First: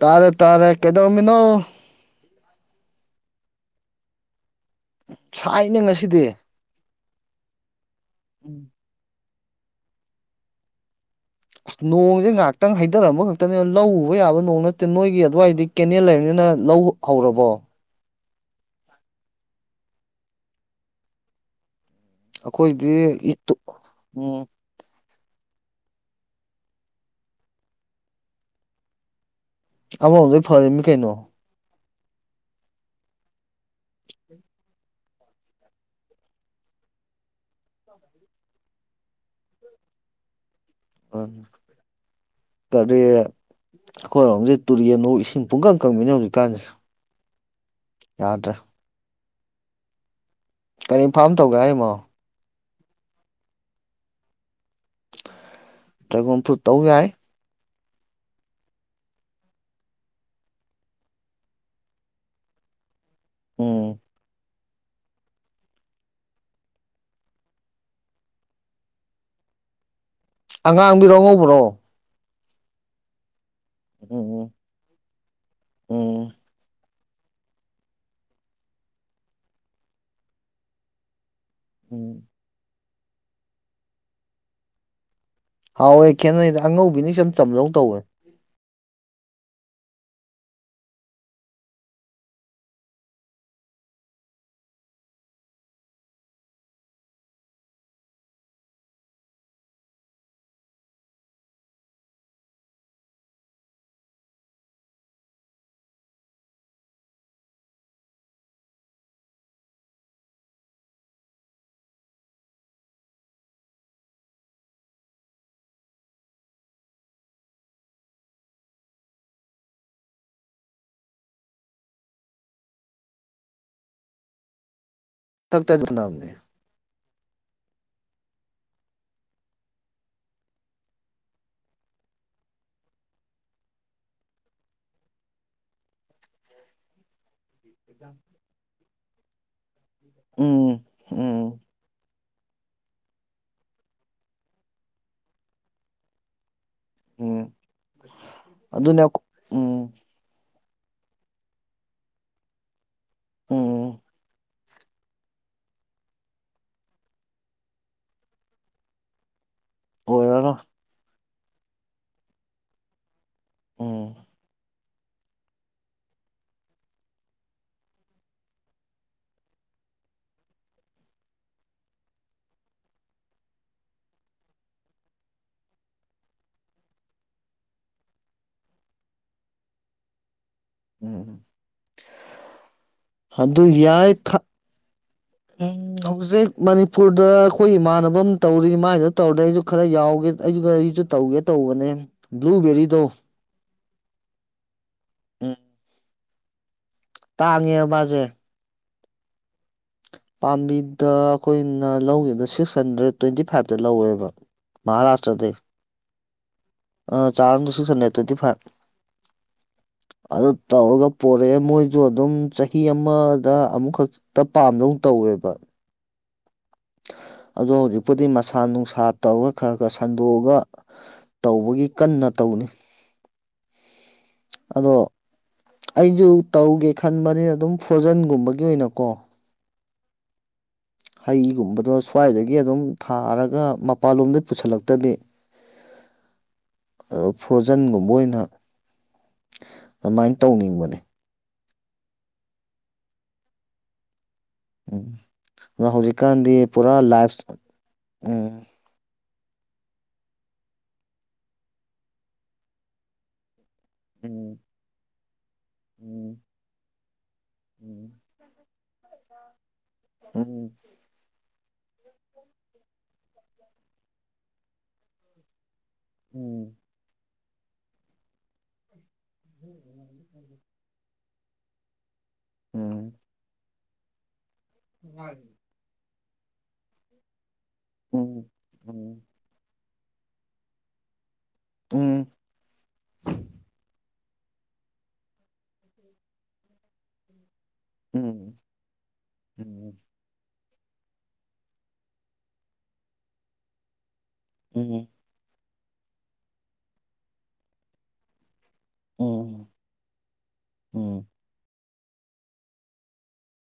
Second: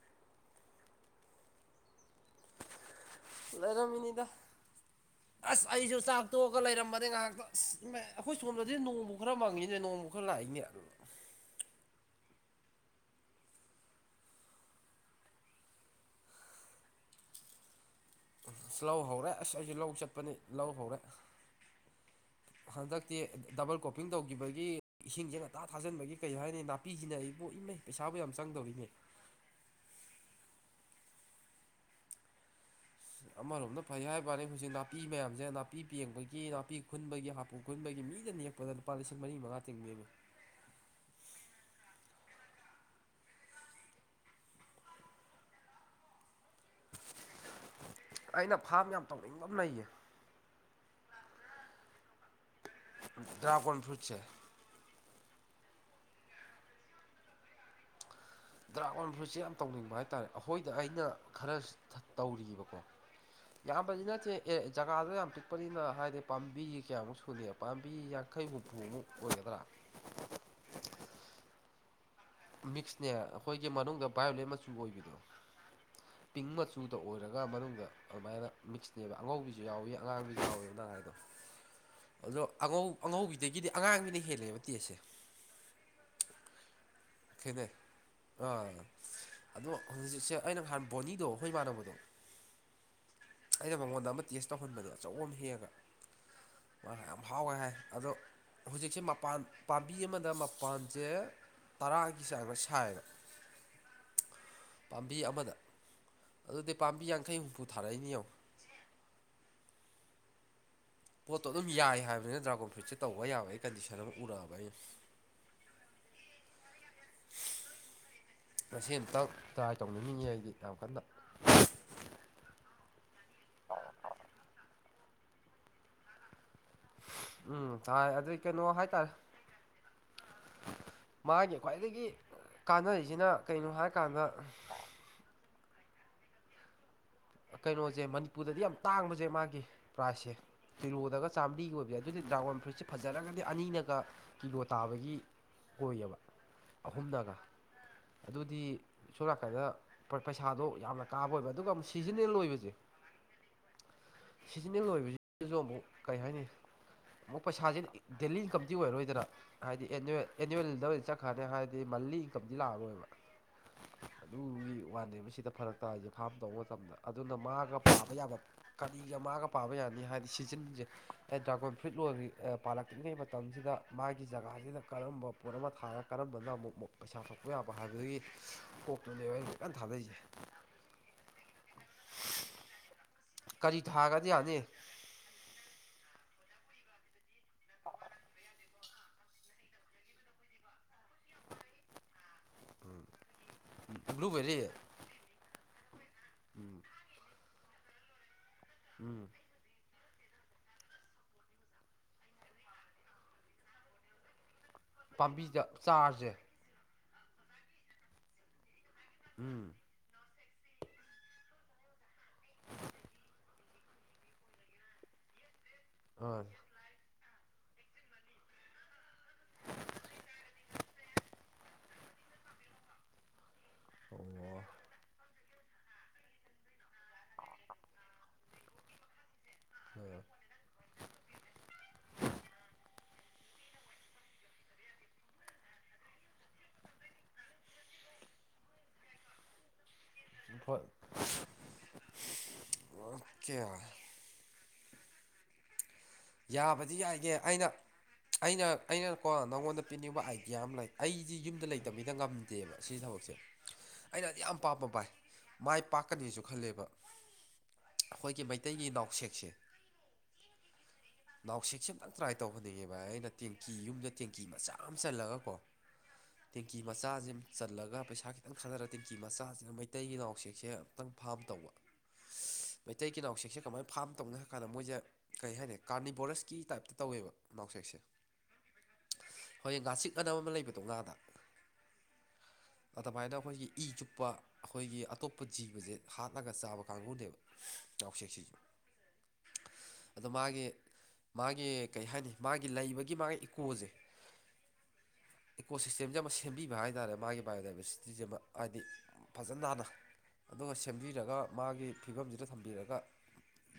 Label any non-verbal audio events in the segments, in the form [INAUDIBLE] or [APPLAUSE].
ꯇꯔꯦ ꯇꯥꯔꯦ ꯀꯩꯗꯧꯔꯝꯃꯤꯅꯣ ꯂꯩꯔꯝꯃꯤꯅꯤꯗ ꯑꯁ ꯁꯥꯏꯅꯦ ꯑꯩꯁꯨ ꯉꯁꯤꯗꯤ ꯆꯥꯛꯇꯣꯛꯑꯒ ꯂꯩꯔꯝꯕꯅꯦ ꯉꯥꯏꯍꯥꯛꯇꯪ ꯑꯩꯈꯣꯏ ꯁꯣꯟꯕꯗꯤ ꯅꯣꯡ ꯈꯔ ꯃꯪꯉꯤꯅꯦ ꯅꯣꯡ ꯈꯔ ꯂꯥꯛꯏꯅꯦ ꯑꯁ ꯅꯣꯡꯁꯦ ꯉꯥꯏꯍꯥꯛꯇꯪ ꯍꯩꯊꯔꯝꯕ ꯈꯛꯇꯅꯦ ꯂꯧ ꯎꯕ ꯌꯥꯕ ꯅꯣꯡ ꯅꯠꯇꯦ ꯅꯣꯏꯒꯤ ꯑꯗꯨꯋꯥꯏꯗꯤ ꯀꯦꯅꯦꯜ ꯂꯩꯕꯅꯤꯅ ꯂꯧ ꯍꯧꯔꯕꯣ ꯂꯧ ꯍꯧꯔꯦ ꯑꯁ ꯑꯩꯁꯨ ꯂꯧ ꯆꯠꯄꯅꯤ ꯂꯧ ꯍꯧꯔꯦ ꯑꯩꯈꯣꯏꯗꯤ ꯍꯟꯗꯛꯇꯤ ꯏꯠꯇꯨ ꯗꯕꯜ ꯀꯣꯞꯄꯤꯡ ꯎꯝ ꯇꯧꯈꯤꯕꯒꯤ ꯏꯁꯤꯡꯁꯦ ꯉꯟꯇꯥ ꯊꯥꯖꯤꯟꯕꯒꯤ ꯀꯔꯤ ꯍꯥꯏꯅꯤ ꯅꯥꯄꯤꯁꯤꯅ ꯑꯩꯕꯣꯛ ꯏꯃꯩ ꯄꯩꯁꯥꯕꯨ ꯌꯥꯝ ꯆꯪꯗꯧꯔꯤꯅꯦ ꯑꯃ ꯔꯣꯝꯗꯗꯤ ꯐꯔꯅꯤ ꯀꯩꯅꯣ ꯑꯃꯔꯣꯝꯗ ꯐꯩ ꯍꯥꯏꯕꯅꯤ ꯍꯧꯖꯤꯛ ꯅꯥꯄꯤ ꯃꯌꯥꯝꯁꯦ ꯅꯥꯄꯤ ꯄꯦꯡꯕꯒꯤ ꯅꯥꯄꯤ ꯈꯨꯟꯕꯒꯤ ꯍꯥꯄꯨ ꯈꯨꯟꯕꯒꯤ ꯃꯤꯗ ꯅꯦꯛꯄꯗ ꯂꯨꯄꯥ ꯂꯤꯁꯤꯡ ꯃꯔꯤ ꯃꯉꯥ ꯇꯤꯡꯕꯤꯕ ꯍꯣꯏ ꯇꯔꯦ ꯑꯩꯈꯣꯏꯔꯣꯝꯁꯦ ꯇꯨꯨꯔꯔꯤꯅꯋꯣ ꯏꯁꯤꯡ ꯄꯨꯡꯀꯪꯀꯪꯃꯤꯅꯦ ꯍꯧꯖꯤꯛꯀꯥꯟꯁꯦ ꯌꯥꯗ꯭ꯔꯦ ꯑꯩꯅ ꯐꯥꯝ ꯌꯥꯝ ꯇꯧꯅꯤꯡꯕ ꯑꯃ ꯂꯩꯌꯦ ꯀꯔꯤ ꯐꯥꯝ ꯇꯧꯒꯦ ꯍꯥꯏꯔꯤꯃꯣ ꯗ꯭ꯔꯥꯒꯣꯟ ꯐ꯭ꯔꯨꯠꯁꯦ ꯗ꯭ꯔꯥꯏꯒꯣꯟ ꯐꯨꯠ ꯇꯧ ꯌꯥꯏ ꯗ꯭ꯔꯥꯒꯣꯟ ꯐ꯭ꯔꯨꯠꯁꯦ ꯌꯥꯝ ꯇꯧꯅꯤꯡꯕ ꯍꯥꯏꯇꯥꯔꯦ ꯑꯩꯈꯣꯏꯗ ꯑꯩꯅ ꯈꯔ ꯇꯧꯔꯤꯕꯀꯣ ꯌꯥ ꯎꯝ ꯅꯤꯅꯠꯇꯦ ꯑꯦ ꯖꯒꯥꯗꯣ ꯌꯥꯝ ꯄꯤꯛꯄꯅꯤꯅ ꯍꯥꯏꯗꯤ ꯄꯥꯝꯕꯤ ꯀꯌꯥꯃꯨꯛ ꯁꯨꯅꯤ ꯄꯥꯝꯕꯤ ꯌꯥꯡꯈꯩ ꯍꯨꯝꯐꯨꯃꯨꯛ ꯑꯣꯏꯒꯗ꯭ꯔꯥ ꯑꯉꯥꯡꯕꯤꯔꯣ ꯉꯧꯕ꯭ꯔꯣ ꯃꯤꯛꯁꯅꯦ ꯑꯩꯈꯣꯏꯒꯤ ꯃꯅꯨꯡꯗ ꯎꯝ ꯎꯝ ꯚꯥꯏꯌꯣꯂꯦꯠ ꯃꯆꯨ ꯑꯣꯏꯕꯗꯣ ꯎꯝ ꯄꯤꯡ ꯃꯆꯨ ꯇ ꯑꯣꯏꯔꯒ ꯃꯅꯨꯡꯗ ꯑꯗꯨꯃꯥꯏꯅ ꯃꯤꯛꯁꯅꯦꯕ ꯑꯉꯧꯕꯤꯁꯨ ꯌꯥꯎꯋꯤ ꯑꯉꯥꯡꯕꯤꯁꯨ ꯌꯥꯎꯋꯦꯕ ꯅ ꯍꯥꯏꯗꯣ ꯎꯝ ꯑꯗꯣ ꯑꯉꯧ ꯑꯉꯧꯕꯤꯗꯒꯤꯗꯤ ꯑꯉꯥꯡꯒꯤꯅ ꯍꯦꯜꯂꯦꯕ ꯇꯦꯁꯦ ꯍꯥꯎꯋꯦ ꯈꯦꯠꯅꯩꯗ ꯑꯉꯧꯕꯤꯅꯤ ꯁꯝ ꯆꯝꯅꯧ ꯈꯦꯠꯅꯩ ꯇꯧꯋꯦ ꯑꯥ ꯑꯗꯣ ꯍꯧꯖꯤꯛ ꯍꯧꯖꯤꯛꯁꯦ ꯑꯩꯅ ꯅꯍꯥꯟ ꯕꯣꯅꯤꯗꯣ ꯑꯩꯣꯏꯃꯥꯟꯅꯕꯗꯣ ꯑꯩꯅ ꯃꯉꯣꯟꯗ ꯑꯃ ꯇꯦꯁ ꯇꯧꯍꯟꯕꯅꯦ ꯑꯆꯧꯕ ꯑꯃ ꯍꯦꯛꯒ ꯃꯥ ꯌꯥꯝ ꯍꯥꯎꯋꯦ ꯍꯥꯏ ꯑꯗꯣ ꯍꯧꯖꯤꯛꯁꯦ ꯃꯄꯥꯟ ꯄꯥꯝꯕꯤ ꯑꯃꯗ ꯃꯄꯥꯟꯁꯦ ꯇꯔꯥꯒꯤ ꯆꯥꯡ ꯈ ꯁꯥꯏꯌꯦꯕ ꯑ [UNINTELLIGIBLE] [INAUDIBLE] ꯄꯥꯝꯕꯤ ꯑꯃꯗ ꯑꯗꯨꯗꯤ ꯄꯥꯝꯕꯤ ꯌꯥꯡꯈꯩ ꯍꯨꯝꯐꯨ ꯊꯥꯔꯛꯏꯅꯦ ꯌꯦꯡꯉꯣ ꯄꯣꯠꯇꯣ ꯑꯗꯨꯝ ꯌꯥꯏ ꯍꯥꯏꯕꯅꯤꯅ ꯗ꯭ꯔꯥꯒꯣꯟ ꯐ꯭ꯔꯨꯏꯠꯁꯦ ꯇꯧꯕ ꯌꯥꯕ ꯑꯩ ꯀꯟꯗꯤꯁꯟ ꯑꯃ ꯎꯔꯛꯑꯕ ꯑꯩꯅ ꯑ [INAUDIBLE] [UNINTELLIGIBLE] ꯉꯁꯤ ꯑꯃꯨꯇꯪ ꯇ꯭ꯔꯥꯏ ꯇꯧꯅꯤꯡꯅꯤꯡꯉꯤ ꯑꯩꯗꯤ ꯌꯥꯝ ꯀꯟꯅ ꯑ [INAUDIBLE] [UNINTELLIGIBLE] ꯊꯛꯇꯥ ꯆ ꯑꯃꯅꯤ [UNINTELLIGIBLE] ꯎꯝ ꯆꯥꯏ ꯑꯗꯨꯏ ꯀꯩꯅꯣ ꯍꯥꯏꯇꯥꯔꯦ [INAUDIBLE] ꯃꯥꯒꯤ ꯈ꯭ꯋꯥꯏꯗꯒꯤ ꯀꯥꯟꯅꯔꯤꯁꯤꯅ ꯀꯔꯤꯅꯣ ꯍꯥꯏꯔꯀꯥꯟꯗ ꯀꯩꯅꯣꯁꯦ ꯃꯅꯤꯄꯨꯔꯗꯗꯤ ꯌꯥꯝ ꯇꯥꯡꯕꯁꯦ ꯃꯥꯒꯤ ꯄ꯭ꯔꯥꯏꯁꯁꯦ ꯎꯝ ꯀꯤꯔꯣꯗꯒ ꯎꯝ ꯆꯥꯝꯃꯔꯤꯒꯤ ꯑꯣꯏꯕꯁ ꯑꯗꯨꯗꯤ ꯗ꯭ꯔꯥꯒꯣꯟ ꯐ꯭ꯔꯨꯏꯠꯁꯦ ꯐꯖꯔꯒꯗꯤ ꯑꯅꯤꯅꯒ ꯀꯤꯂꯣ ꯇꯥꯕꯒꯤ ꯑꯣꯏꯌꯦꯕ ꯑꯍꯨꯝꯂꯒ ꯎꯝ ꯑꯗꯨꯗꯤ ꯑꯗꯨꯅꯦ ꯑꯩꯈꯣ- ꯁꯣꯝ ꯅꯛꯀꯥꯟꯗ ꯎꯝ ꯄꯩꯁꯥꯗꯣ ꯌꯥꯝꯅ ꯀꯥꯕ ꯑꯣꯏꯕ ꯑꯗꯨꯒ ꯑꯃꯨꯛ ꯁꯤꯖꯟꯅꯜ ꯑꯣꯏꯕꯁꯦ ꯎꯝ ꯁꯤꯖꯤꯟꯅꯜ ꯑꯣꯏꯕꯁꯤꯗꯁꯨ ꯑꯃꯨꯛ ꯀꯔꯤ ꯍꯥꯏꯅꯤ ꯑꯃꯨꯛ ꯄꯩꯁꯥꯁꯤ ꯗꯦꯜꯂꯤ ꯏꯟꯀꯝꯗꯤ ꯑꯣꯏꯔꯔꯣꯏꯗꯅ ꯍꯥꯏꯗꯤ ꯑꯦꯅꯨꯋꯦꯜ ꯑꯣꯏꯔꯔꯣꯏ ꯑꯦꯅꯨꯋꯦꯜꯗꯗꯤ ꯆꯠꯈ꯭ꯔꯅꯤ ꯍꯥꯏꯔꯗꯤ ꯃꯟꯂꯤ ꯏꯟꯀꯝꯗꯤ ꯂꯥꯛꯑꯔꯣꯏꯕ ꯎꯝ ꯑꯗꯨꯒꯤ ꯋꯥꯅꯦ ꯁꯤꯗ ꯐꯔꯛ ꯇꯥꯁꯦ ꯐꯥꯝ ꯇꯧꯕ ꯃꯇꯝꯗ ꯑꯗꯨꯅ ꯃꯥꯒ ꯄꯥꯕ ꯌꯥꯕ ꯀꯔꯤꯒ ꯃꯥꯒ ꯄꯥꯕ ꯌꯥꯅꯤ ꯍꯥꯏꯗꯤ ꯁꯤꯖꯤꯟꯁꯦ ꯗ ꯀꯝꯐ꯭ꯂꯤꯠ ꯂ ꯄꯥꯜꯂꯛꯇ꯭ꯔꯤꯉꯩ ꯃꯇꯝꯁꯤꯗ ꯃꯥꯒꯤ ꯖꯒꯥꯁꯤꯗ ꯀꯔꯝꯕ ꯄꯣꯠ ꯑꯃ ꯊꯥꯔꯒ ꯀꯔꯝꯕꯅ ꯑꯃꯨꯛ ꯄꯩꯁꯥ ꯀꯛꯄ ꯌꯥꯕ ꯍꯥꯏꯕꯗꯒꯤ ꯀꯣꯛꯇꯨꯅꯦꯕ ꯑ ꯀꯟꯅ ꯊꯥꯗꯩꯁꯦ ꯎꯝ ꯑꯗꯨ ꯀꯔꯤ ꯌꯥꯏ ꯊꯥꯒꯗꯤ ꯌꯥꯅꯤ ꯍꯧꯖꯤꯛ ꯃꯅꯤꯄꯨꯔꯗ ꯑꯩꯈꯣꯏ ꯏꯃꯥꯟꯅꯕ ꯑꯃ ꯇꯧꯔꯤ ꯃꯥꯏꯁꯤꯗ ꯇꯧꯔꯗ ꯑꯩꯁꯨ ꯈꯔ ꯌꯥꯎꯒꯦ ꯑꯩ ꯑꯩꯁꯨ ꯇꯧꯒꯦ ꯇꯧꯦ ꯕꯂꯨ ꯕꯦꯔꯦ ꯇꯣ ꯕ꯭ꯂꯨꯕꯦꯜꯂꯤ ꯎꯝ ꯇꯥꯉꯦ ꯃꯥꯖꯦ ꯎꯝ ꯄꯥꯝꯕꯤꯗ ꯑꯩꯈꯣꯏꯅ ꯂꯧꯒꯤꯕ ꯁꯤꯛꯁ ꯍꯟꯗ꯭ꯔꯦꯠ ꯇ꯭ꯋꯦꯟꯇꯤ ꯐꯥꯏꯚꯇ ꯂꯧꯋꯦꯕ ꯃꯍꯥꯔꯥꯁꯇ꯭ꯔꯗꯩ ꯄꯥꯝꯕꯤꯗ ꯆꯥꯔꯁꯦ ꯑ ꯆꯥꯔ ꯑꯃꯗ ꯁꯤꯁ ꯍꯨꯟꯗꯔ꯭ꯦꯗ ꯇꯤꯟꯠꯌ ꯐꯥ ꯎꯝ ꯑꯗꯨ ꯇꯧꯔꯒ ꯄꯣꯔꯛꯑꯦ ꯃꯣꯏꯁꯨ ꯑꯗꯨꯝ ꯆꯍꯤ ꯑꯃꯗ ꯑꯃꯨꯛꯈꯛꯇ ꯄꯥꯝꯗꯧ ꯇꯧ ꯑꯣꯏꯦꯕ ꯑ ꯑ [UNINTELLIGIBLE] ꯑꯗꯣ ꯍꯧꯖꯤꯛꯄꯨꯗꯤ ꯃꯁꯥ ꯅꯨꯡꯁꯥ ꯇꯧꯔꯒ ꯈꯔ ꯈꯔ ꯁꯟꯗꯣꯛꯑꯒ ꯇꯧꯕꯒꯤ ꯀꯟꯅ ꯇꯧ ꯍ [UNINTELLIGIBLE] ꯑꯗꯣ ꯑꯩꯁꯨ ꯇꯧꯒꯦ ꯈꯟꯕꯅꯤꯅ ꯑꯗꯨꯝ ꯐ꯭ꯔꯣꯖꯟꯒꯨꯝꯕꯒꯤ ꯑꯣꯏꯅꯀꯣ ꯍꯥꯏꯒꯨꯝꯕꯗꯁꯨ ꯈꯋꯥꯏꯗꯒꯤ ꯑꯗꯨꯝ ꯊꯥꯔꯒ ꯃꯄꯜꯂꯣꯝꯗꯩ ꯄꯨꯁꯤꯜꯂꯛꯇꯕꯤ ꯑ ꯐ꯭ꯔꯣꯖꯟꯒꯨꯝꯕ ꯑꯣꯏꯅ ꯑꯗꯨꯃꯥꯏꯅ ꯍꯣꯏ ꯇꯧꯅꯤꯡꯕꯅꯤ ꯑꯣ ꯀꯦ ꯎꯝ ꯑꯗ ꯍꯧꯖꯤꯛꯀꯥꯟꯗꯤ ꯄꯨꯔꯥ ꯌꯥꯕꯗꯤ ꯌꯥꯏꯒꯦ ꯂꯥꯏꯐ ꯎꯝ ꯀꯣ ꯅꯪꯉꯣꯟꯗ ꯄꯤꯅꯤꯡꯕ ꯑꯥꯏꯗꯤꯌꯥ ꯑꯃ ꯂꯩ ꯑꯩꯗꯤ ꯌꯨꯝꯗ ꯂꯩꯇꯕꯕꯤꯗ ꯉꯝꯗꯦꯕ ꯁꯤ ꯊꯕꯛꯁꯦ ꯑꯩꯅ ꯌꯥꯝ ꯎꯝ ꯄꯥꯝꯕ ꯄꯥꯏ ꯃꯥꯏ ꯎꯝ ꯄꯥꯛꯀꯅꯦꯁꯨ ꯈꯜꯂꯦꯕ ꯑꯩꯈꯣꯏꯒꯤ ꯃꯩꯇꯩꯒꯤ ꯂꯎꯁꯦꯛꯁꯦ ꯎꯝ ꯅꯥꯎꯁꯤꯦꯛꯁ ꯑꯃꯇꯪ ꯇ꯭ꯔꯥꯏ ꯇꯧꯕꯅꯤꯉꯕ ꯑꯩꯅ ꯇꯦꯡꯀꯤ ꯌꯨꯝꯗ ꯇꯦꯡꯀꯤ ꯃꯆꯥ ꯑꯃ ꯆꯜꯂꯒ ꯀꯣ ꯎꯝ ꯇꯦꯡꯀꯤ ꯃꯆꯥꯁꯤꯦ ꯆꯠꯂꯒ ꯄꯩꯁꯥ ꯈꯤꯇꯪ ꯊꯥꯗꯔꯛꯦ ꯇꯦꯡꯀꯤ ꯃꯆꯥꯁꯤꯅ ꯃꯩꯇꯩꯒꯤ ꯅꯥꯎꯁꯦꯛꯁꯦ ꯑꯃꯝꯛꯇꯪ ꯐꯥꯝ ꯇꯧꯕ ꯎꯝ ꯃꯩꯇꯩꯒꯤ ꯅꯥꯎꯁꯦꯛꯁꯦ ꯀꯃꯥꯏꯅ ꯐꯥꯝ ꯇꯧꯅ ꯍꯥꯏꯔ ꯀꯥꯟꯗ ꯃꯣꯏꯁꯦ ꯀꯩ ꯍꯥꯏꯅꯤ ꯀꯥꯔꯅꯤꯕꯣꯔꯁꯀꯤ ꯇꯥꯏꯞꯇ ꯇꯧꯋꯦꯕ ꯃꯥꯎꯁꯦꯛꯁꯦ ꯎꯝ ꯎꯝ ꯍꯣꯏꯡ ꯉꯥꯆꯤꯛ ꯑꯅꯝ ꯑꯃ ꯂꯩꯕꯗꯣ ꯉꯥꯗ ꯎꯝ ꯑꯗ ꯐꯥꯏꯗ ꯑꯩꯈꯣꯏꯒꯤ ꯏ ꯑꯇꯣꯞꯄ ꯑꯩꯈꯣꯏꯒꯤ ꯑꯇꯣꯞꯄ ꯖꯤꯕꯁꯦ ꯍꯥꯠꯂꯒ ꯆꯥꯕ ꯀꯥꯡꯕꯨꯅꯦꯕ ꯌꯥꯁꯦꯛꯁꯤꯁꯨ ꯎꯝ ꯎꯝ ꯑꯗꯣ ꯃꯥꯒꯤ ꯃꯥꯒꯤ ꯀꯩ ꯍꯥꯏꯅꯤ ꯃꯥꯒꯤ ꯂꯩꯕꯒꯤ ꯃꯥꯒꯤ ꯏꯀꯣꯁꯦ ꯎꯝ ꯏꯀꯣ ꯁꯤꯁꯇꯦꯝꯁꯦ ꯑꯃ ꯁꯦꯝꯕꯤꯕ ꯍꯥꯏꯇꯥꯥꯔꯦ ꯃꯥꯒꯤ ꯕꯥꯏꯑꯣꯗꯥꯏꯕꯔꯁꯤꯇꯤꯁꯦ ꯑꯃ ꯍꯥꯏꯗꯤ ꯎꯝ ꯐꯖꯅ ꯥꯟꯅ ꯑꯗꯨꯒ ꯎꯝ ꯎꯝ ꯁꯦꯝꯕꯤꯔꯒ ꯃꯥꯒꯤ ꯐꯤꯕꯝꯁꯤꯗ ꯊꯝꯕꯤꯔꯒ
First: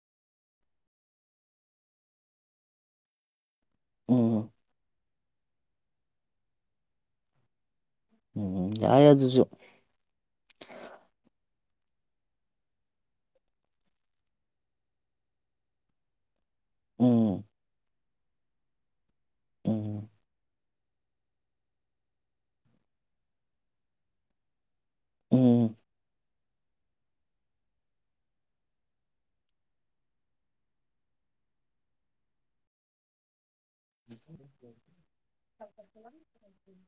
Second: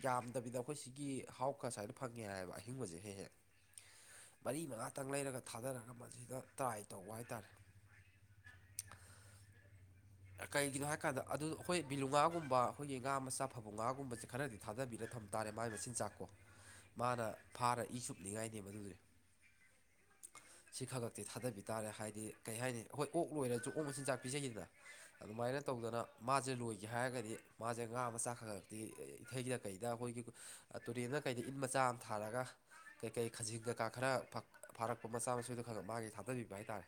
ꯌꯥꯝꯗꯕꯤꯗ ꯑꯩꯈꯣꯏ ꯁꯤꯒꯤ ꯍꯥꯎ ꯈ ꯁ ꯍꯥꯏ ꯐꯪꯉꯦ ꯍꯥꯏꯌꯦꯕ ꯑꯍꯤꯡꯕꯁꯦ ꯍꯦꯛ ꯍꯦꯛ ꯎꯝ ꯃꯔꯤ ꯃꯉꯥ ꯈꯤꯇꯪ ꯂꯩꯔꯒ ꯊꯥꯗꯔꯒ ꯃꯁꯤꯗ ꯇ꯭ꯔꯥꯏ ꯇꯧꯕ ꯍꯥꯏꯇꯥꯔꯦ ꯎꯝ ꯌꯥꯏ ꯑꯗꯨꯁꯨ ꯍꯣꯏ ꯕꯤꯂꯨ ꯉꯥꯒꯨꯝꯕ ꯑꯩꯈꯣꯏꯒꯤ ꯉꯥ ꯃꯆꯥ ꯐꯕꯨꯡ ꯉꯥꯒꯨꯝꯕꯁꯦ ꯈꯔꯗꯤ ꯊꯥꯗꯕꯤꯔ ꯊꯝ ꯇꯥꯔꯦ ꯃꯥꯒꯤ ꯃꯆꯤꯟꯖꯥꯛꯀꯣ ꯃꯥꯅ ꯎꯝ ꯐꯥꯔ ꯏ ꯁꯨꯞꯅꯤꯡꯉꯥꯏꯅꯦ ꯃꯗꯨꯗꯤ ꯑꯝ ꯁꯤ ꯈ ꯈꯛꯇꯤ ꯊꯥꯗꯕꯤ ꯇꯥꯔꯦ ꯍꯥꯏꯗꯤ ꯀꯩ ꯍꯥꯏꯅꯤ ꯑꯩꯣꯏ ꯑꯣꯛ ꯂꯣꯏꯔꯁꯨ ꯑꯣꯛ ꯃꯆꯤꯟꯖꯥꯛ ꯄꯤꯖꯩꯁꯤꯗꯅ ꯑꯗꯨꯃꯥꯏꯅ ꯎꯝ ꯇꯧꯗꯅ ꯃꯥꯁꯦ ꯂꯣꯏꯒꯦ ꯍꯥꯏꯔꯒꯗꯤ ꯃꯥꯁꯦ ꯉꯥ ꯑꯃ ꯆꯥꯛꯈꯂꯛꯇꯦ ꯏꯊꯩꯗ ꯀꯩꯗ ꯑꯩꯈꯣꯏꯒꯤ ꯇꯨꯔꯦꯟꯗ ꯈ ꯀꯩꯗ ꯏꯟ ꯃꯆꯥ ꯑꯃ ꯊꯥꯔꯒ ꯀꯩꯀꯩ ꯈꯖꯤꯡ ꯀꯩꯀꯥ ꯈꯔ ꯐꯥꯔꯛꯄ ꯃꯆꯥ ꯃꯁꯨꯗꯣ ꯈꯪꯉ ꯃꯥꯒꯤ ꯊꯥꯗꯕꯤꯕ ꯍꯥꯏꯇꯥꯔꯦ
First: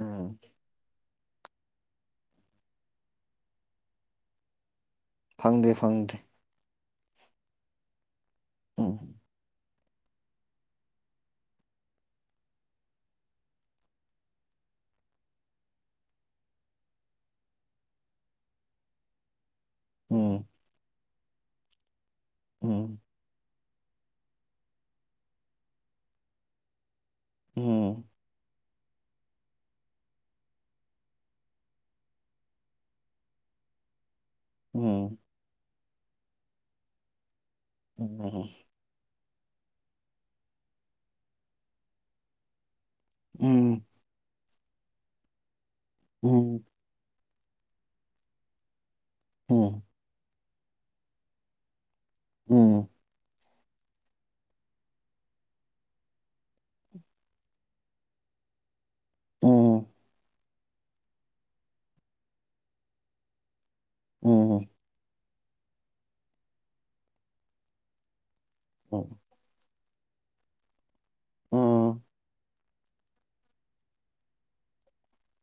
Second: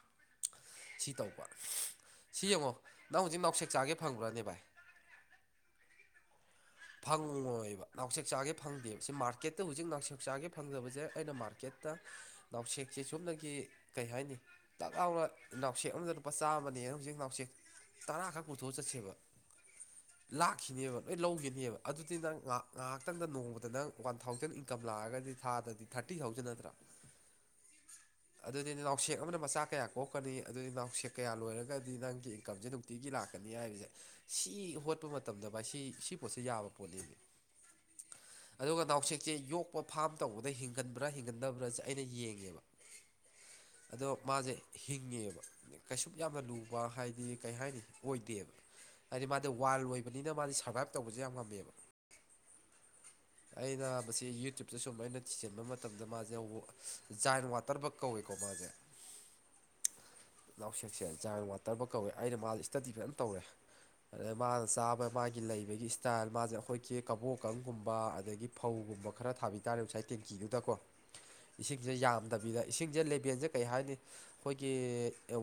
ꯎꯝ ꯁꯤ ꯇꯧ ꯁꯤ ꯌꯦꯡꯉꯣ ꯅꯪ ꯍꯧꯖꯤꯛ ꯅꯥꯎꯁꯦꯛ ꯆꯥꯒꯦ ꯐꯪꯕ꯭ꯔꯅꯦ ꯚꯥꯏ ꯐꯪꯗꯦ ꯐꯪꯗꯦ ꯐꯪꯉꯣꯏꯕ ꯅꯥꯎꯆꯦꯛ ꯆꯥꯒꯦ ꯐꯪꯗꯦꯕ ꯁꯤ ꯎꯝ ꯃꯥꯔꯀꯦꯠ ꯑ ꯍꯧꯖꯤꯛ ꯅꯥꯎꯁꯦꯛ ꯆꯥꯒꯦ ꯐꯪꯗꯕꯁꯦ ꯑꯩꯅ ꯃꯥꯔꯀꯦꯠꯇ ꯅꯥꯎꯁꯦꯛꯁꯦ ꯁꯨꯞꯅꯒꯤ ꯀꯩ ꯍꯥꯏꯅꯤ ꯥꯛ ꯂꯥꯎꯅ ꯅꯥꯎꯁꯦꯛ ꯑꯃꯗ ꯂꯨꯄꯥ ꯆꯥꯝꯃ ꯍꯧꯖꯤꯛ ꯅꯥꯎꯆꯦꯛ ꯇꯔꯥ ꯈꯛ ꯄꯨꯊꯣꯛꯑ ꯆꯠꯁꯦꯕ ꯎꯝ ꯂꯥꯛꯈꯤꯅꯦꯕ ꯂꯣꯏ ꯂꯧꯈꯤꯅꯦꯕ ꯑꯗꯨꯗꯤ ꯅ ꯉꯍ ꯎꯝ ꯉꯥꯏꯍꯥꯛꯇꯪꯗ ꯅꯣꯡ ꯑꯗ ꯅꯪ ꯋꯥꯟ ꯊꯥꯎꯖꯟ ꯏꯟꯀꯝ ꯂꯥꯛꯑꯒꯗꯤ ꯊꯗ꯭ꯔꯗꯤ ꯊꯥꯔꯇꯤ ꯊꯥꯎꯖꯟ ꯅꯠꯇ꯭ꯔꯥ ꯍꯝ ꯑꯗꯨꯗꯤ ꯅꯥꯎꯁꯦꯛ ꯑꯃꯅ ꯃꯆꯥ ꯀꯌꯥ ꯀꯣꯛꯀꯅꯤ ꯑꯗꯨꯗꯤ ꯅꯥꯎꯁꯦꯛ ꯀꯌꯥ ꯂꯣꯏꯔꯒ ꯒꯗꯤ ꯅꯪꯒꯤ ꯏꯟꯀꯝꯁꯦ ꯅꯨꯡꯇꯤꯒꯤ ꯂꯥꯛꯀꯅꯤ ꯍꯥꯏꯕꯁꯦ ꯁꯤ ꯍꯣꯠꯄ ꯎꯝ ꯃꯇꯝꯗ ꯚ ꯁꯤ ꯁꯤ ꯄꯣꯠꯁꯦ ꯌꯥꯕ ꯄꯣꯠꯅꯦ ꯎꯝ ꯆꯦ ꯌꯣꯛꯄ ꯐꯥꯝ ꯇꯧꯕꯗ ꯍꯤꯡꯒꯟꯕ꯭ꯔꯥ ꯍꯤꯡꯒꯟꯗꯕ꯭ꯔꯥꯁꯦ ꯑꯩꯅ ꯌꯦꯡꯉꯦꯕ ꯎꯝ ꯑꯗꯣ ꯃꯥꯁꯦ ꯍꯤꯡꯉꯦꯕ ꯀꯩꯁꯨ ꯌꯥꯝꯅ ꯂꯨ ꯎꯝ ꯑ ꯍꯥꯏꯗꯤ ꯀꯩ ꯍꯥꯏꯅꯤ ꯑꯣꯏꯗꯦ ꯍꯥꯏꯗꯤ ꯃꯥꯗꯤ ꯎꯝ ꯋꯥꯏꯜ ꯑꯣꯏꯕꯅꯤꯅ ꯃꯥꯗꯤ ꯁꯔꯕꯥꯏꯞ ꯇꯧꯕꯁꯦ ꯌꯥꯝ ꯉꯝꯃꯦꯕ ꯎꯝ ꯑꯩꯅ ꯃꯁꯤ ꯌꯨꯇ꯭ꯌꯨꯞꯇ ꯁꯨꯝ ꯑꯩꯅ ꯊꯤꯖꯤꯟꯕ ꯃꯇꯝꯗ ꯃꯥꯁꯦ ꯖꯥꯏꯟ ꯋꯥꯇꯔ ꯕꯛ ꯀꯧꯋꯦꯕꯥ ꯎꯝ ꯅꯥꯎꯁꯠꯁꯦ ꯖꯥꯏꯟ ꯋꯥꯇꯔꯕ ꯀꯧꯋꯦ ꯑꯩꯅ ꯃꯥꯁ ꯏꯁꯇꯗꯤ ꯐꯖꯅ ꯇꯧꯔꯦ ꯑꯗꯩ ꯎꯝ ꯎꯝ ꯎꯝ ꯎꯝ ꯎꯝ ꯎꯝ ꯎꯝ ꯃꯥꯅ ꯎꯝ ꯆꯥꯕ ꯃꯥꯒꯤ ꯂꯩꯕꯒꯤ ꯏꯁꯇꯥꯏꯜ ꯃꯥꯁꯦ ꯑꯩꯈꯣꯏꯒꯤ ꯀꯕꯣꯛꯀꯪꯒꯨꯝꯕ ꯑꯗꯒꯤ ꯐꯧꯒꯨꯝꯕ ꯈꯔ ꯊꯥꯕꯤ ꯇꯥꯔꯦ ꯉꯁꯥꯏ ꯇꯦꯡꯀꯤꯗꯨꯗꯀꯣ ꯎꯝ ꯏꯁꯤꯡꯁꯦ ꯌꯥꯝꯗꯕꯤꯗ ꯏꯁꯤꯡꯁꯦ ꯂꯦꯕꯦꯜꯁꯦ ꯀꯩ ꯍꯥꯏꯅꯤ ꯑꯩꯈꯣꯏꯒꯤ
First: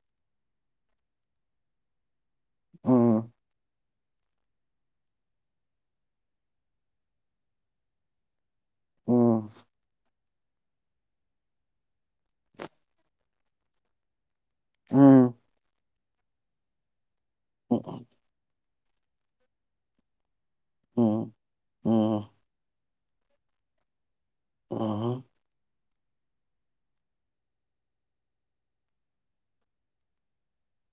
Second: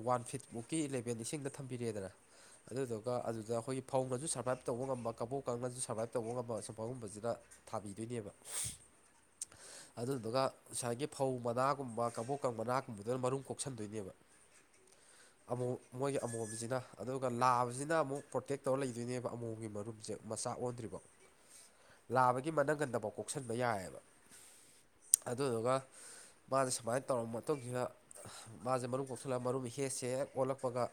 ꯋꯥꯟ ꯐꯤꯠ ꯃꯨꯛꯀꯤ ꯕꯦꯟ ꯏꯁꯤꯡꯗ ꯊꯝꯕꯤꯔꯦꯗꯅ ꯑꯗꯨꯗꯨꯒ ꯑꯗꯨꯗ ꯑꯩꯈꯣꯏꯒꯤ ꯐꯧꯅꯁꯨ ꯁꯔꯕꯥꯏꯞ ꯇꯧꯕ ꯉꯝꯕ ꯀꯕꯣꯛ ꯀꯥꯡꯅꯁꯨ ꯁꯔꯕꯥꯏꯞ ꯇꯧꯕ ꯉꯝꯕ ꯁꯨꯝ ꯐꯒꯨꯝꯕꯁꯤꯅ ꯊꯥꯕꯤꯗꯣꯏꯅꯦꯕ ꯑꯗꯨꯗꯨꯒ ꯉꯁꯥꯏꯒꯤ ꯐꯧ ꯃꯅꯥꯒꯨꯝꯕ ꯀꯥꯡꯕꯣꯛꯀ ꯃꯅꯥꯒꯨꯝꯕꯗꯨꯅ ꯃꯔꯨꯝ ꯀꯣꯛꯁꯟꯗꯣꯏꯅꯦꯕ ꯃꯣꯏꯒꯤ ꯑꯃꯣꯕꯁꯤꯅ ꯑꯗꯨꯒ ꯂꯥꯕꯁꯤꯅ ꯑꯃꯨꯛ ꯄ꯭ꯔꯣꯇꯦꯛ ꯇꯧꯔ ꯂꯩꯗꯣꯏꯅꯦꯕ ꯑꯃꯣꯝꯒꯤ ꯃꯔꯨꯝꯁꯦ ꯃꯆꯥ ꯑꯣꯟꯗ꯭ꯔꯤꯕ ꯂꯥꯕꯒꯤ ꯃꯅꯒꯟꯗ ꯀꯣꯛꯁꯟꯕ ꯌꯥꯏꯑꯕ ꯑꯗꯨꯗꯨꯒ ꯃꯥꯁꯦ ꯁꯨꯃꯥꯏꯅ ꯇꯧꯔꯕꯔꯕ ꯃꯇꯨꯡꯁꯤꯗ ꯃꯥꯁꯦ ꯃꯔꯨꯝ ꯀꯣꯛꯊꯜꯂꯒ ꯃꯔꯨꯝ ꯍꯦꯛꯠꯁꯦ ꯍꯦꯛ ꯑꯣꯜꯂꯛꯄ ꯀꯞꯄꯒ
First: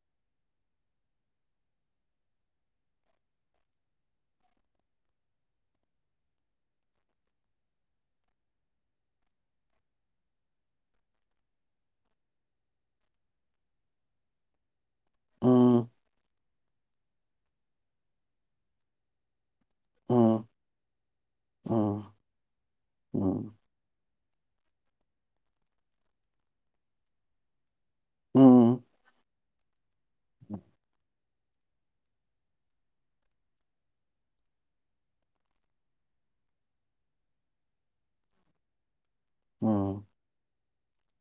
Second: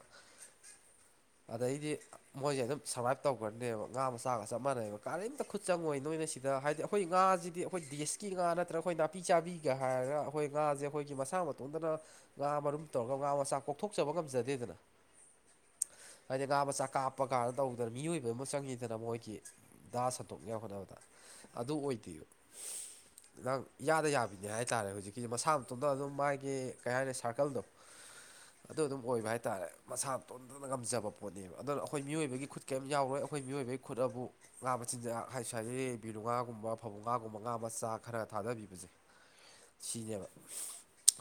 [INAUDIBLE] [INAUDIBLE] ꯑꯗꯩꯗꯤ ꯃꯣꯏꯁꯦ ꯑꯗꯨꯝ ꯁꯔꯕꯥꯏꯞ ꯇꯧꯈ꯭ꯔꯅꯦꯕ ꯉꯥ ꯃꯆꯥꯒ ꯆꯞ ꯃꯥꯟꯅꯩꯕ ꯀꯔꯤꯝꯇ ꯈꯨꯠ ꯆꯪꯉꯣꯏ ꯅꯣꯏꯅ ꯁꯤ ꯗ ꯍꯥꯏꯗꯤ ꯑꯩꯈꯣꯏ ꯉꯥꯁꯤꯗꯤ ꯑꯩꯈꯣꯏ ꯗꯦꯁꯀꯤ ꯉꯥ ꯅꯠꯇ꯭ꯔꯒ ꯑꯩꯈꯣꯏ ꯅꯥꯄꯤ ꯆꯥꯕꯤꯒ ꯍꯥꯏꯔꯒ ꯑꯩꯈꯣꯏ ꯉꯥꯁꯦ ꯑꯩꯈꯣꯏꯒꯤ ꯃꯁꯥ ꯃꯇꯗꯅ ꯉꯥ ꯃꯔꯨꯝ ꯇꯧꯔꯒ ꯉꯥ ꯃꯆꯥ ꯀꯣꯛꯊꯣꯛꯆꯕ ꯉꯝꯖꯅꯤ ꯑꯗꯨꯗꯗꯅ ꯍꯥꯏꯗꯤ ꯉꯥ ꯃꯆꯥ ꯀꯥꯞꯄ ꯀꯥꯟꯅ ꯇꯧꯗꯅ ꯃꯤꯑꯣꯏꯕ ꯑꯃ ꯆꯪꯉꯤꯗꯅ ꯃꯣꯏꯒꯤ ꯗꯥ ꯎꯝ ꯁꯟꯠꯇꯣꯛꯅꯕ ꯍꯣꯠꯅꯕꯗ ꯑꯗꯨ ꯑꯣꯏꯗꯦꯕ ꯎꯝ ꯅꯪ ꯌꯥꯗ ꯌꯥꯕ ꯀꯩꯍꯥꯏꯇꯥꯥꯔꯦ ꯍꯧꯖꯤꯛꯀꯤꯁ ꯃꯁꯥ ꯃꯇꯣꯝꯇ ꯑꯗꯨꯝ ꯃꯥꯒꯤ ꯀꯩ ꯍꯥꯏꯅꯤ ꯁꯥꯔꯀꯜꯗꯣ ꯑꯗꯨ ꯑꯗꯨꯝ ꯑꯣꯏꯕ ꯍꯥꯏ ꯃꯁꯥ ꯇꯣꯟꯇꯅ ꯉꯝꯖꯕ ꯄꯣꯠꯅꯦꯕ ꯑꯗꯨꯅ ꯑꯩꯈꯣꯏ ꯃꯤꯑꯣꯏꯕꯒꯤ ꯈꯨꯠ ꯀꯔꯤꯝ ꯌꯥꯎꯔꯣꯏ ꯑꯩꯈꯣꯏ ꯃꯤꯑꯣꯏꯕꯒꯤ ꯈꯨꯠ ꯑꯕꯨ ꯉꯥ ꯃꯆꯤꯟꯖꯥꯛ ꯍꯥꯏꯁ ꯍꯥꯏꯗꯤ ꯕꯤꯔꯨꯉꯥꯒꯨꯝꯕ ꯐꯕꯨꯡꯉꯥꯒꯨꯝꯕ ꯉꯥ ꯃꯆꯥ ꯈꯔ ꯊꯥꯗꯕꯤꯕꯁꯦ ꯎꯝ ꯁꯤꯅꯦꯕ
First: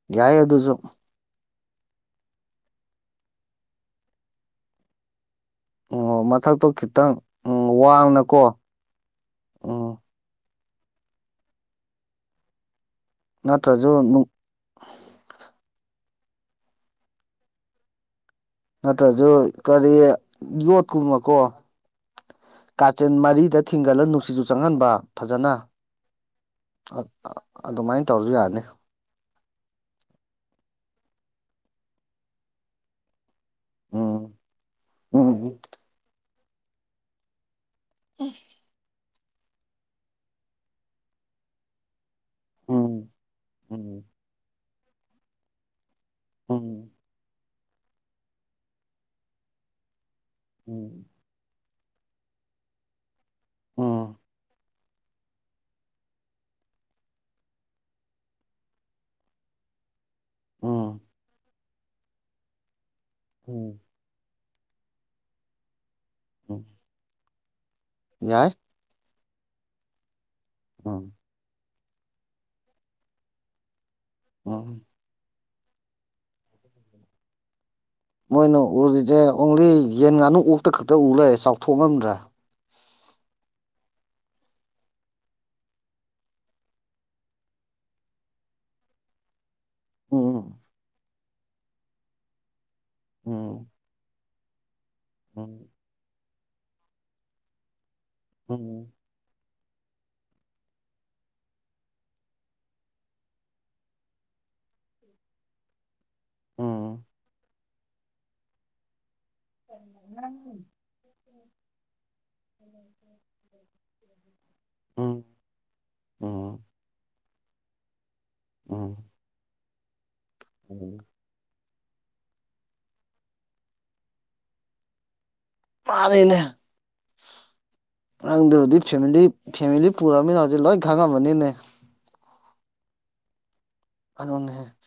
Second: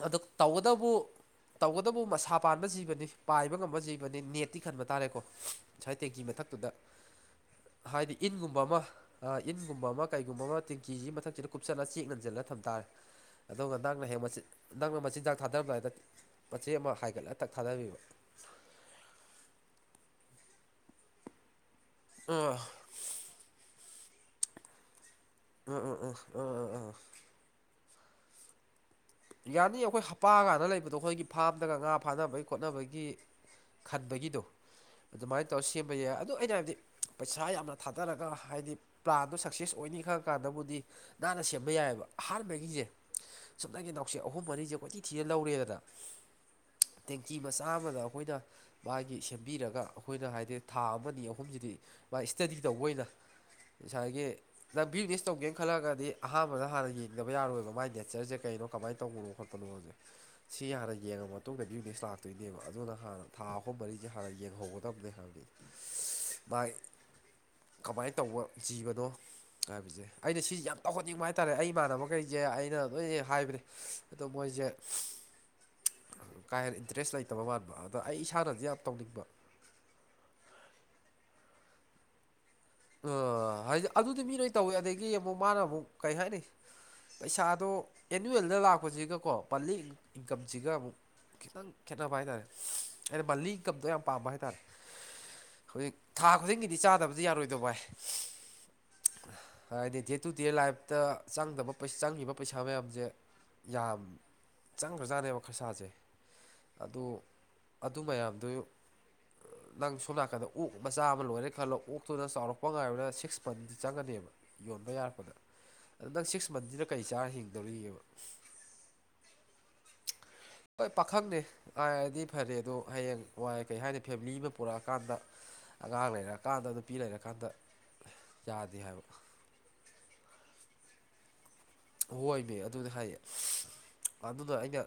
ꯑꯗꯨ ꯌꯥꯏ ꯑꯗꯨꯁꯨ ꯇꯧꯕꯥꯇꯕꯨ ꯇꯧꯒꯇꯕꯨ ꯃꯁꯥ ꯄꯥꯟꯕ ꯖꯤꯕꯅꯤ ꯄꯥꯏꯕ ꯉꯝꯕ ꯖꯤꯕꯅꯤ ꯅꯦꯠꯇꯤ ꯈꯟꯕ ꯇꯥꯔꯦꯀꯣ ꯉꯁꯥꯏ ꯑꯣ ꯇꯦꯡꯀꯤ ꯃꯊꯥꯛ ꯃꯊꯛꯇꯨꯗ ꯊꯣꯈꯤꯇꯑꯡ ꯍꯥꯏꯗꯤ ꯏꯟꯒꯨꯝꯕ ꯑꯃ ꯏꯟꯒꯨꯝꯕ ꯎꯝ ꯑꯃ ꯀꯩꯒꯨꯝꯕ ꯑꯃ ꯇꯦꯡꯀꯤꯁꯤ ꯃꯊꯛꯇꯗ ꯀꯨꯞꯁꯜꯂ ꯆꯦꯛ ꯅꯟꯟꯅꯂ ꯊꯝꯇꯥꯔꯦ ꯑꯗꯨꯒ ꯅꯠꯇ꯭ꯔꯁꯨ ꯅꯪꯅ ꯍꯦꯛ ꯃꯆꯤꯟ ꯅꯪꯅ ꯃꯆꯤꯟꯖꯥꯛ ꯊꯥꯗꯔꯝꯗꯥꯏꯗ ꯃꯆꯦ ꯑꯃ ꯍꯥꯏꯒꯠꯂꯒꯥ ꯊꯥꯗꯕꯤꯕ ꯅꯠꯇ꯭ꯔꯁꯨ ꯀꯔꯤ ꯌꯣꯠꯀꯨꯝꯕꯀꯣ ꯑꯥ ꯀꯥꯆꯦꯟ ꯃꯔꯤꯗ ꯊꯤꯡꯒꯠꯂꯒ ꯅꯨꯡꯁꯤꯖ ꯆꯪꯍꯟꯕ ꯐꯖꯅ ꯑꯥ ꯑꯥ ꯑꯥ ꯑꯥ ꯑꯥ ꯑꯥ ꯑꯗꯨꯃꯥꯏꯅ ꯇꯧꯔꯁꯨ ꯌꯥꯅꯤ꯫ ꯌꯥꯅꯤ ꯑꯩꯈꯣꯏ ꯍꯄꯥꯒꯥꯟꯗ ꯂꯩꯕꯗꯣ ꯑꯩꯈꯣꯏꯒꯤ ꯐꯥꯝꯗꯒ ꯉꯥ ꯐꯥꯅꯕꯒꯤ ꯈꯣꯠꯅꯕꯒꯤ ꯎꯝ ꯈꯟꯕꯒꯤꯗꯣ ꯑꯗꯨꯃꯥꯏꯅ ꯎꯝ ꯇꯧꯔ ꯁꯦꯝꯕ ꯌꯥꯏ ꯑꯗꯨꯗ ꯑꯩꯅ ꯍꯥꯏꯕꯗꯤ ꯄꯩꯁꯥ ꯌꯥꯝꯅ ꯊꯥꯗꯔꯒ ꯍꯥꯏꯗꯤ ꯄ꯭ꯂꯥꯟꯗꯣ ꯁꯛꯁꯦꯁ ꯑꯣꯏꯅꯤ ꯈꯪ ꯀꯥꯟꯗꯕꯨꯗꯤ ꯅꯥꯟꯅ ꯁꯦꯝꯕ ꯌꯥꯏꯑꯕ꯫ ꯑꯍꯥꯟꯕꯒꯤꯁꯦ ꯎꯝ ꯁꯨꯞꯅꯒꯤ ꯎꯝ ꯅꯥꯎꯁꯦ ꯑꯍꯨꯝ ꯃꯔꯤꯁꯦ ꯀꯣꯏꯊꯤ ꯊꯤꯅ ꯂꯧꯔꯦꯗꯅ ꯎꯝ ꯇꯦꯡꯀꯤ ꯃꯆꯥ ꯑꯃꯗ ꯑꯩꯈꯣꯏꯅ ꯃꯥꯒꯤ ꯁꯦꯝꯕꯤꯔꯒ ꯑꯩꯈꯣꯏꯅ ꯍꯥꯏꯗꯤ ꯊꯥ ꯎꯝ ꯑꯃ ꯑꯅꯤ ꯑꯍꯨꯝꯁꯤꯗꯤ ꯃꯥꯥꯏ ꯏꯁꯇꯗꯤ ꯇꯧꯕ ꯑꯣꯏꯅ ꯎꯝ ꯉꯁꯥꯏꯒꯤ ꯕꯤꯖꯤꯅꯦꯁ ꯇꯧꯒꯦꯅ ꯈꯜꯂꯛꯒꯗꯤ ꯑꯍꯥꯟꯕꯗ ꯍꯥꯟꯅ ꯌꯦꯡꯗꯕ ꯌꯥꯔꯣꯏꯕ ꯃꯒꯤ ꯅꯦꯆꯔꯁꯦ ꯀꯩꯅꯣ ꯀꯃꯥꯏꯅ ꯇꯧꯕꯅꯣ ꯈꯣꯠꯄꯅꯣꯁꯦ ꯁꯤ ꯍꯥꯟꯅ ꯎꯝ ꯌꯦꯡꯉ ꯃꯇꯨꯡꯗꯗꯤ ꯕꯤꯋꯤꯛꯅꯦꯁ ꯂꯥꯛꯇꯣꯏꯅꯦꯕ ꯑꯗꯨꯅ ꯍꯥꯟꯅ ꯊꯥ ꯑꯍꯨꯝ ꯎꯝ ꯃꯔꯤꯁꯦ ꯍꯥꯟꯅ ꯌꯦꯡꯍꯧꯒꯗꯕꯅꯦ ꯍꯥꯟꯗꯤ ꯎꯝ ꯥꯏ ꯀꯃꯥꯏꯅ ꯇꯧꯕ ꯌꯥꯏ ꯖꯤꯕꯅꯣ ꯍꯥꯏꯕꯁꯦ ꯑꯩꯅ ꯁꯤꯁꯦ ꯌꯥꯝ ꯎꯝ ꯇꯧꯍꯟꯅꯤꯡꯕ ꯍꯥꯏꯇꯥꯔꯦ ꯑꯩꯅ ꯏꯃ ꯑꯃ ꯀꯩꯁꯦ ꯑꯩꯅ ꯂꯣꯏ ꯍꯥꯏꯕ꯭ꯔꯦ ꯑꯗꯣ ꯃꯣꯏꯁꯦ ꯎꯝ ꯀꯥ ꯍꯦꯟꯅ ꯏꯟꯇꯔꯦꯁ ꯂꯩꯇꯕ ꯃꯥꯟꯕ ꯑꯗꯣ ꯑꯩ ꯃꯣꯏꯅ ꯏꯁꯥꯅꯗꯤ ꯌꯥꯝ ꯎꯔꯤꯁꯦ ꯇꯧꯅꯤꯡꯕ ꯑꯣꯡꯂꯤ ꯌꯦꯟ ꯉꯥꯅꯨ ꯑꯣꯛꯇ ꯈꯛꯇ ꯎ ꯂꯩꯦ ꯆꯥꯎꯊꯣꯛꯂꯝꯝꯗ꯭ꯔꯦ ꯑ ꯍꯥꯏꯗꯤ ꯑꯗꯨꯗꯤ ꯃꯤ ꯅꯣꯏ ꯇꯧꯋꯦ ꯑꯗꯒꯤ ꯑꯃꯨꯛ ꯃꯥꯅ ꯑꯃꯨꯛ ꯀꯩ ꯍꯥꯏꯅꯤ ꯄꯩꯁꯥꯗꯣ ꯑꯦꯅꯨꯋꯦꯜꯗ ꯂꯥꯛꯄꯁꯤꯒꯀꯣ ꯄꯂꯤ ꯎꯝ ꯏꯟꯀꯝꯁꯤꯒ ꯑꯃꯨꯛ ꯈꯤꯇꯪ ꯈꯦꯠꯅꯕ ꯍꯥꯏꯇꯥꯥꯔꯦ ꯑꯩꯅ ꯃꯟꯜꯂꯤ ꯎꯝ ꯏꯟꯀꯝꯗꯣ ꯌꯥꯝ ꯄꯥꯝꯕ ꯍꯥꯏꯇꯥꯔꯦ ꯍꯥꯏꯇꯥꯔꯦ ꯎꯝ ꯍꯧꯖꯤꯛ ꯊꯥ ꯈꯨꯗꯤꯡꯒꯤꯗꯤ ꯆꯥꯗꯕꯗꯤ ꯌꯥꯔꯣꯏꯗꯣ ꯚꯥꯏ ꯎꯝ ꯍꯥꯏꯗꯤ ꯗꯦ ꯇꯨ ꯗꯦ ꯂꯥꯏꯐꯇ ꯆꯪꯗꯕ ꯆꯪꯉꯤꯕ ꯄꯩꯁꯥ ꯃꯌꯥꯝꯁꯦ ꯌꯥꯝ ꯆꯪꯈ꯭ꯔꯖꯥꯠꯅꯦꯕ ꯈꯔꯁꯥꯁꯦ ꯑꯗꯨ ꯎꯝ ꯑꯗꯨ ꯃꯌꯥꯝꯗꯨ ꯅꯪ ꯁꯣꯝ ꯅꯥꯀꯟꯗ ꯑꯣꯛ ꯃꯆꯥ ꯑꯃ ꯂꯣꯏꯔꯦ ꯈꯜꯂꯣ ꯑꯣꯛꯇꯨꯅ ꯆꯥꯎꯔꯛꯄ ꯉꯥꯏꯕꯅ ꯁꯤꯛꯁ ꯃꯟ ꯆꯪꯒꯅꯦꯕ ꯌꯣꯟꯕ ꯎꯝ ꯌꯥꯔꯛꯄꯗ ꯑꯗ ꯅꯪ ꯁꯤꯛꯁ ꯎꯝ ꯃꯟꯁꯤꯅ ꯀꯔꯤ ꯆꯥꯔ ꯍꯤꯡꯗꯧꯔꯤꯒꯦꯕ ꯎꯝ ꯍꯣꯏ ꯎꯝ ꯄꯥꯈꯪꯅꯦ ꯉꯥꯏꯔꯗꯤ ꯐꯔꯦ ꯑꯗꯣ ꯍꯌꯦꯡ ꯋꯥꯏ ꯀꯩ ꯍꯥꯏꯅꯤ ꯐꯦꯃꯤꯂꯤ ꯑꯃ ꯄꯨꯔꯛꯑꯀꯥꯟꯗ ꯑꯉꯥꯡ ꯃꯥꯅꯤꯅꯦ ꯂꯩꯔꯛꯀꯥꯟꯗ ꯅꯨꯄꯤ ꯂꯩꯔꯀꯥꯟꯗ ꯅꯪꯗꯨꯕꯨꯗꯤ ꯌꯥꯗꯦ ꯍꯥꯏꯕ ꯐꯦꯃꯤꯂꯤ ꯐꯦꯃꯤꯂꯤ ꯄꯨꯔꯃꯤꯅ ꯍꯧꯖꯤꯛ ꯂꯣꯏ ꯈꯪꯉꯝꯃꯅꯤꯅꯦ ꯍꯣꯏ ꯏꯕ ꯑꯗꯨꯗꯤ ꯍꯥꯏꯌꯦ ꯑꯗꯨꯗ ꯑꯗꯨꯅꯦ ꯑꯩꯅ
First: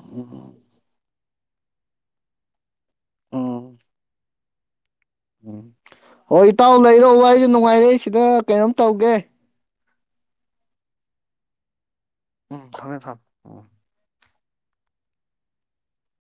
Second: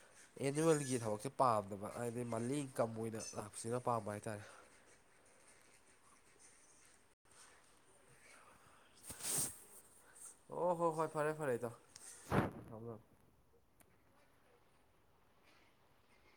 ꯎꯝ ꯑꯦꯅꯤꯨꯋꯦꯜꯒꯤ ꯊꯕꯛꯁꯦ ꯄꯥꯝꯗꯕ ꯍꯥꯏꯕꯗꯤ ꯃ ꯀꯝ ꯑꯣꯏꯅ ꯎꯝ ꯂꯥꯛꯞꯄꯁꯤꯅ ꯄꯥꯝꯕ ꯍꯥꯏꯇꯥꯔꯦ ꯎꯝ ꯍꯣꯏ ꯏꯇꯥꯎ ꯂꯩꯔꯣ ꯋꯥꯔꯤꯁꯨ ꯅꯨꯡꯉꯥꯏꯔꯦ ꯁꯤꯗ ꯀꯩꯅꯣꯝ ꯇꯧꯒꯦ ꯑꯣ ꯍꯣ ꯍꯣꯏ ꯐꯔꯦ ꯐꯔꯦꯗꯣ ꯎꯝ ꯊꯃꯦ ꯊꯝ